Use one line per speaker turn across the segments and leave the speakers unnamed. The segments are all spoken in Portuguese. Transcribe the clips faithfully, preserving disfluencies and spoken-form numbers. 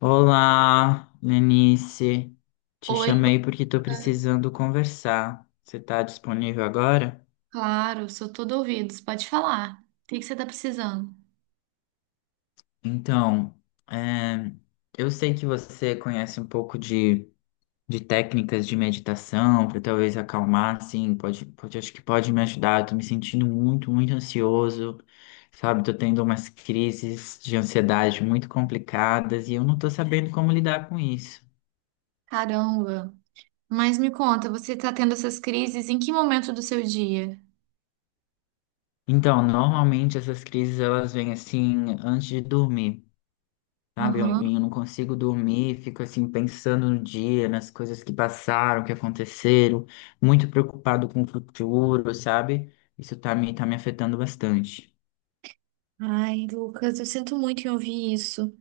Olá, Lenice. Te
Oi,
chamei
Lucas,
porque estou precisando conversar. Você está disponível agora?
claro, sou todo ouvidos. Pode falar. O que que você está precisando?
Então, é, eu sei que você conhece um pouco de, de técnicas de meditação para talvez acalmar, assim, pode, pode, acho que pode me ajudar. Eu tô me sentindo muito, muito ansioso, sabe? Tô tendo umas crises de ansiedade muito complicadas e eu não tô sabendo como lidar com isso.
Caramba. Mas me conta, você está tendo essas crises em que momento do seu dia?
Então, normalmente essas crises elas vêm assim antes de dormir, sabe? Eu,
Aham.
eu não consigo dormir, fico assim pensando no dia, nas coisas que passaram, que aconteceram, muito preocupado com o futuro, sabe? Isso tá me, tá me afetando bastante.
Ai, Lucas, eu sinto muito em ouvir isso.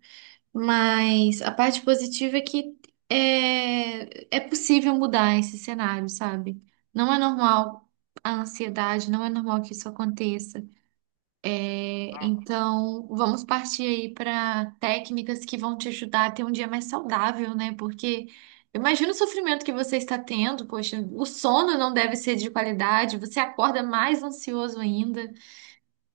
Mas a parte positiva é que é, é possível mudar esse cenário, sabe? Não é normal a ansiedade, não é normal que isso aconteça. É, então, vamos partir aí para técnicas que vão te ajudar a ter um dia mais saudável, né? Porque eu imagino o sofrimento que você está tendo, poxa, o sono não deve ser de qualidade, você acorda mais ansioso ainda.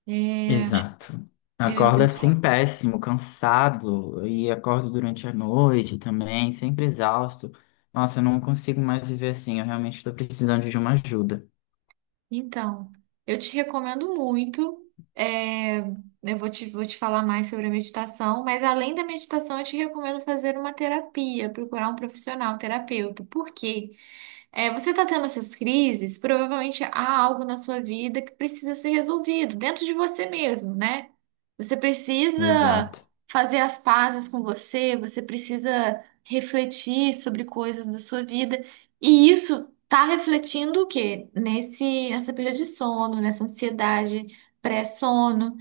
É,
Exato.
eu
Acorda assim
imagino.
péssimo, cansado, e acordo durante a noite também, sempre exausto. Nossa, eu não consigo mais viver assim, eu realmente estou precisando de uma ajuda.
Então, eu te recomendo muito. É, eu vou te, vou te falar mais sobre a meditação, mas além da meditação, eu te recomendo fazer uma terapia, procurar um profissional, um terapeuta. Por quê? É, você está tendo essas crises, provavelmente há algo na sua vida que precisa ser resolvido dentro de você mesmo, né? Você precisa
Exato.
fazer as pazes com você, você precisa refletir sobre coisas da sua vida, e isso está refletindo o quê? Nesse, nessa perda de sono, nessa ansiedade pré-sono.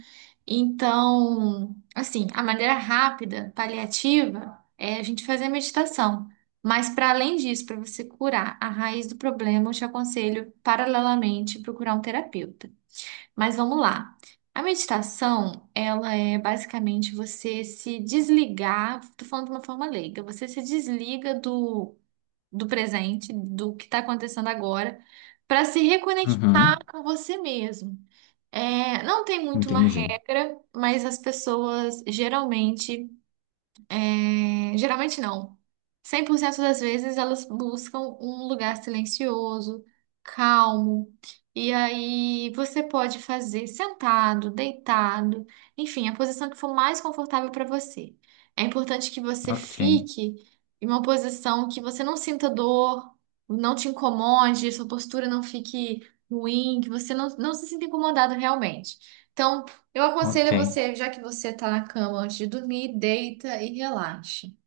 Então, assim, a maneira rápida, paliativa, é a gente fazer a meditação. Mas para além disso, para você curar a raiz do problema, eu te aconselho paralelamente procurar um terapeuta. Mas vamos lá. A meditação, ela é basicamente você se desligar, tô falando de uma forma leiga, você se desliga do, do presente, do que está acontecendo agora, para se reconectar
Uhum,
com você mesmo. É, não tem muito uma
entendi.
regra, mas as pessoas geralmente é, geralmente não. cem por cento das vezes elas buscam um lugar silencioso, calmo. E aí você pode fazer sentado, deitado, enfim, a posição que for mais confortável para você. É importante que você
Ok.
fique em uma posição que você não sinta dor, não te incomode, sua postura não fique ruim, que você não, não se sinta incomodado realmente. Então, eu aconselho
Ok.
você, já que você tá na cama antes de dormir, deita e relaxe.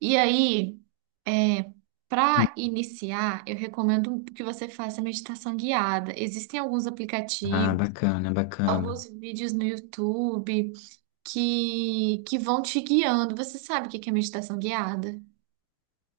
E aí, é,
Hum,
para iniciar, eu recomendo que você faça meditação guiada. Existem alguns
ah,
aplicativos,
bacana, bacana.
alguns vídeos no YouTube que, que vão te guiando. Você sabe o que que é meditação guiada?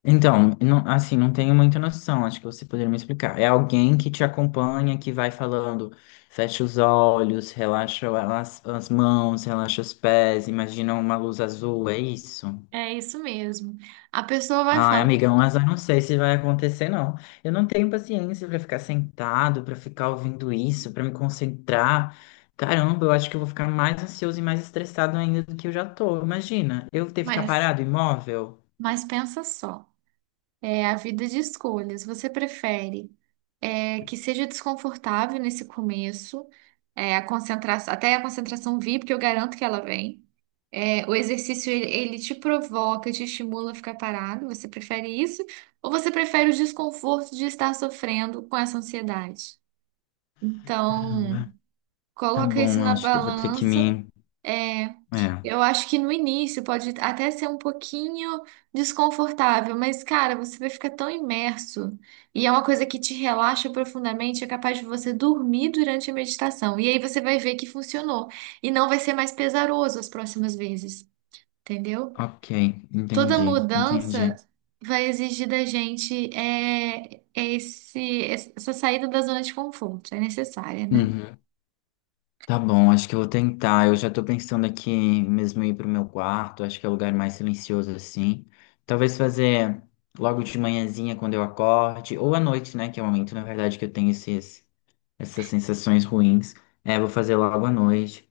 Então, não- assim, não tenho muita noção, acho que você poderia me explicar. É alguém que te acompanha, que vai falando, fecha os olhos, relaxa as, as mãos, relaxa os pés, imagina uma luz azul, é isso?
É isso mesmo. A pessoa vai
Ai,
falar,
amigão, mas eu não sei se vai acontecer, não. Eu não tenho paciência pra ficar sentado, pra ficar ouvindo isso, pra me concentrar. Caramba, eu acho que eu vou ficar mais ansioso e mais estressado ainda do que eu já tô. Imagina, eu ter que ficar
mas,
parado, imóvel.
mas pensa só. É a vida de escolhas. Você prefere é, que seja desconfortável nesse começo, é, a concentração, até a concentração vir, porque eu garanto que ela vem. É, o exercício ele, ele te provoca, te estimula a ficar parado. Você prefere isso? Ou você prefere o desconforto de estar sofrendo com essa ansiedade? Então,
Caramba. Tá
coloca isso
bom, eu
na
acho que eu vou ter que
balança.
me.
É,
É.
eu acho que no início pode até ser um pouquinho desconfortável, mas cara, você vai ficar tão imerso e é uma coisa que te relaxa profundamente, é capaz de você dormir durante a meditação. E aí você vai ver que funcionou e não vai ser mais pesaroso as próximas vezes, entendeu?
Ok,
Toda
entendi,
mudança
entendi.
vai exigir da gente é, é esse, essa saída da zona de conforto, é necessária, né?
Uhum. Tá bom, acho que eu vou tentar. Eu já tô pensando aqui mesmo ir pro meu quarto, acho que é o lugar mais silencioso assim. Talvez fazer logo de manhãzinha quando eu acorde, ou à noite, né? Que é o momento, na verdade, que eu tenho esses essas sensações ruins. É, vou fazer logo à noite.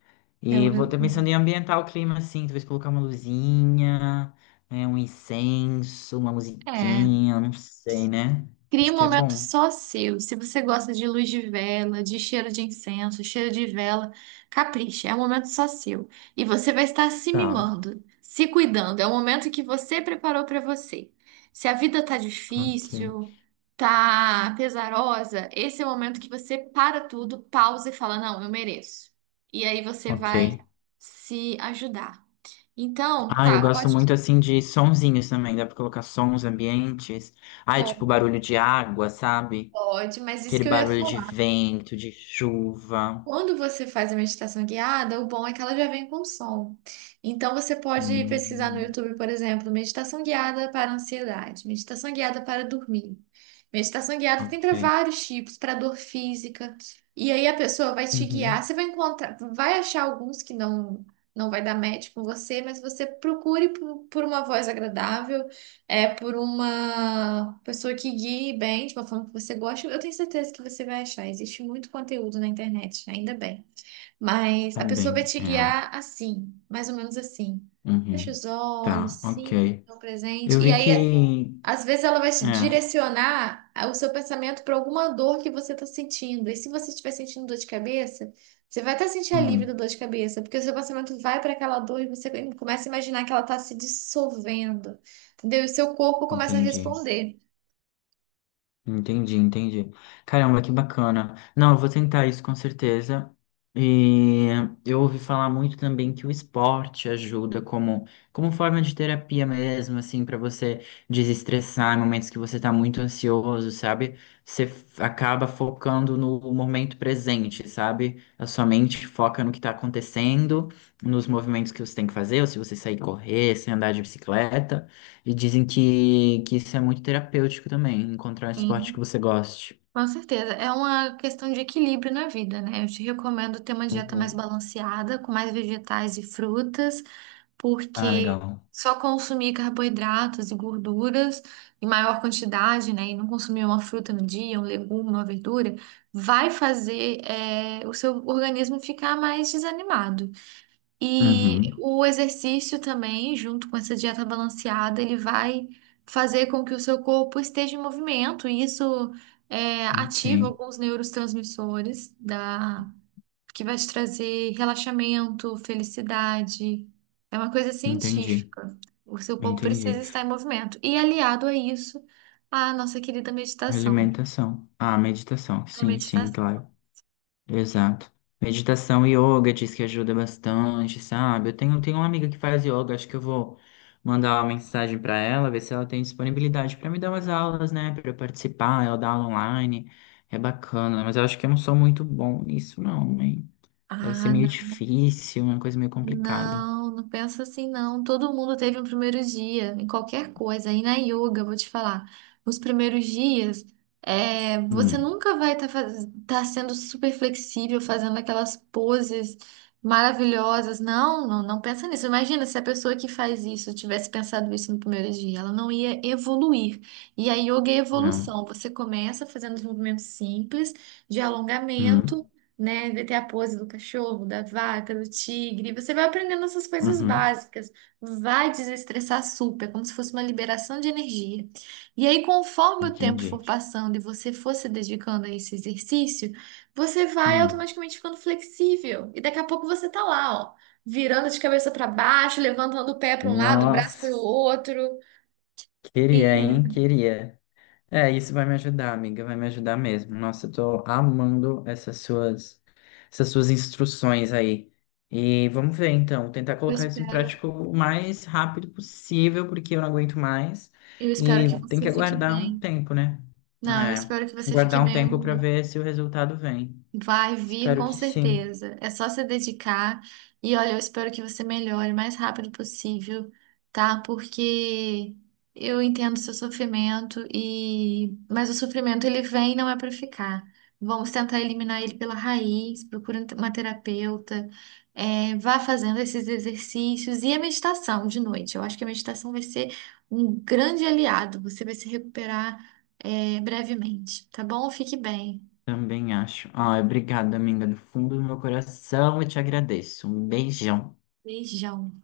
Eu
E vou estar pensando em
recomendo.
ambientar o clima assim, talvez colocar uma luzinha, né, um incenso, uma
É.
musiquinha, não sei, né?
Crie
Acho
um
que é
momento
bom.
só seu. Se você gosta de luz de vela, de cheiro de incenso, cheiro de vela, capricha, é um momento só seu. E você vai estar se
Tá,
mimando, se cuidando. É o momento que você preparou para você. Se a vida tá
ok,
difícil, tá pesarosa, esse é o momento que você para tudo, pausa e fala: Não, eu mereço. E aí você
ok.
vai se ajudar. Então,
Ah, eu
tá,
gosto
pode.
muito assim de sonzinhos também, dá pra colocar sons ambientes. Ah, é tipo barulho de água, sabe?
Pode, mas isso
Aquele
que eu ia
barulho de
falar.
vento, de chuva.
Quando você faz a meditação guiada, o bom é que ela já vem com som. Então você pode pesquisar no
Hum,
YouTube, por exemplo, meditação guiada para ansiedade, meditação guiada para dormir. Meditação guiada tem para
ok.
vários tipos, para dor física. E aí a pessoa vai te guiar,
Uhum.
você vai encontrar, vai achar alguns que não não vai dar match com você, mas você procure por, por uma voz agradável é por uma pessoa que guie bem, de uma forma que você gosta, eu tenho certeza que você vai achar. Existe muito conteúdo na internet, ainda bem. Mas a pessoa vai
Também,
te
é.
guiar assim, mais ou menos assim. Fecha
Uhum.
os olhos,
Tá,
sim,
ok.
no presente.
Eu
E
vi
aí
que.
às vezes ela vai te
É,
direcionar a- o seu pensamento para alguma dor que você está sentindo. E se você estiver sentindo dor de cabeça, você vai até sentir alívio da
hum,
dor de cabeça, porque o seu pensamento vai para aquela dor e você começa a imaginar que ela está se dissolvendo, entendeu? E o seu corpo começa a
entendi.
responder.
Entendi, entendi. Caramba, que bacana. Não, eu vou tentar isso com certeza. E eu ouvi falar muito também que o esporte ajuda como, como forma de terapia mesmo, assim, para você desestressar em momentos que você tá muito ansioso, sabe? Você f- acaba focando no momento presente, sabe? A sua mente foca no que tá acontecendo, nos movimentos que você tem que fazer, ou se você sair correr, se andar de bicicleta. E dizem que, que isso é muito terapêutico também, encontrar um esporte que
Sim.
você goste.
Com certeza. É uma questão de equilíbrio na vida, né? Eu te recomendo ter uma dieta mais
Uhum.
balanceada, com mais vegetais e frutas,
Ah,
porque
legal.
só consumir carboidratos e gorduras em maior quantidade, né? E não consumir uma fruta no dia, um legume, uma verdura, vai fazer, eh, o seu organismo ficar mais desanimado. E
Uhum.
o exercício também, junto com essa dieta balanceada, ele vai fazer com que o seu corpo esteja em movimento, e isso é,
Ok.
ativa alguns neurotransmissores da... que vai te trazer relaxamento, felicidade. É uma coisa
Entendi.
científica. O seu corpo precisa
Entendi.
estar em movimento. E aliado a isso, a nossa querida meditação.
Alimentação. Ah, meditação.
A
Sim, sim,
meditação.
claro. Exato. Meditação e yoga diz que ajuda bastante, sabe? Eu tenho, tenho uma amiga que faz yoga, acho que eu vou mandar uma mensagem para ela, ver se ela tem disponibilidade para me dar umas aulas, né? Para eu participar, ela dá aula online. É bacana, mas eu acho que eu não sou muito bom nisso, não, hein? Deve ser
Ah,
meio
não.
difícil, uma coisa meio complicada.
Não, não pensa assim, não. Todo mundo teve um primeiro dia em qualquer coisa. E na yoga, vou te falar, os primeiros dias, é, você
Hum,
nunca vai estar sendo super flexível, fazendo aquelas poses maravilhosas. Não, não, não pensa nisso. Imagina se a pessoa que faz isso tivesse pensado isso no primeiro dia, ela não ia evoluir. E a yoga é
não.
evolução. Você começa fazendo os movimentos simples de alongamento,
Hum,
né? Vai ter a pose do cachorro, da vaca, do tigre. Você vai aprendendo essas coisas
uhum,
básicas. Vai desestressar super, como se fosse uma liberação de energia. E aí, conforme o tempo
entendi.
for passando e você for se dedicando a esse exercício, você vai
Hum,
automaticamente ficando flexível. E daqui a pouco você tá lá, ó, virando de cabeça para baixo, levantando o pé para um lado, o braço para
nossa,
o outro.
queria, hein?
E
Queria. É, isso vai me ajudar, amiga, vai me ajudar mesmo. Nossa, eu tô amando essas suas, essas suas instruções aí. E vamos ver, então, tentar
eu
colocar isso em
espero,
prática o mais rápido possível, porque eu não aguento mais.
eu espero que
E tem
você
que
fique
aguardar um
bem.
tempo, né?
Não, eu
É,
espero que você fique
aguardar um
bem.
tempo para ver se o resultado vem.
Vai vir
Espero
com
que sim.
certeza. É só se dedicar. E olha, eu espero que você melhore o mais rápido possível, tá? Porque eu entendo seu sofrimento e mas o sofrimento ele vem e não é para ficar. Vamos tentar eliminar ele pela raiz, procura uma terapeuta, é, vá fazendo esses exercícios e a meditação de noite. Eu acho que a meditação vai ser um grande aliado. Você vai se recuperar, é, brevemente, tá bom? Fique bem.
Também acho. Ah, obrigada, amiga, do fundo do meu coração, eu te agradeço. Um beijão.
Beijão.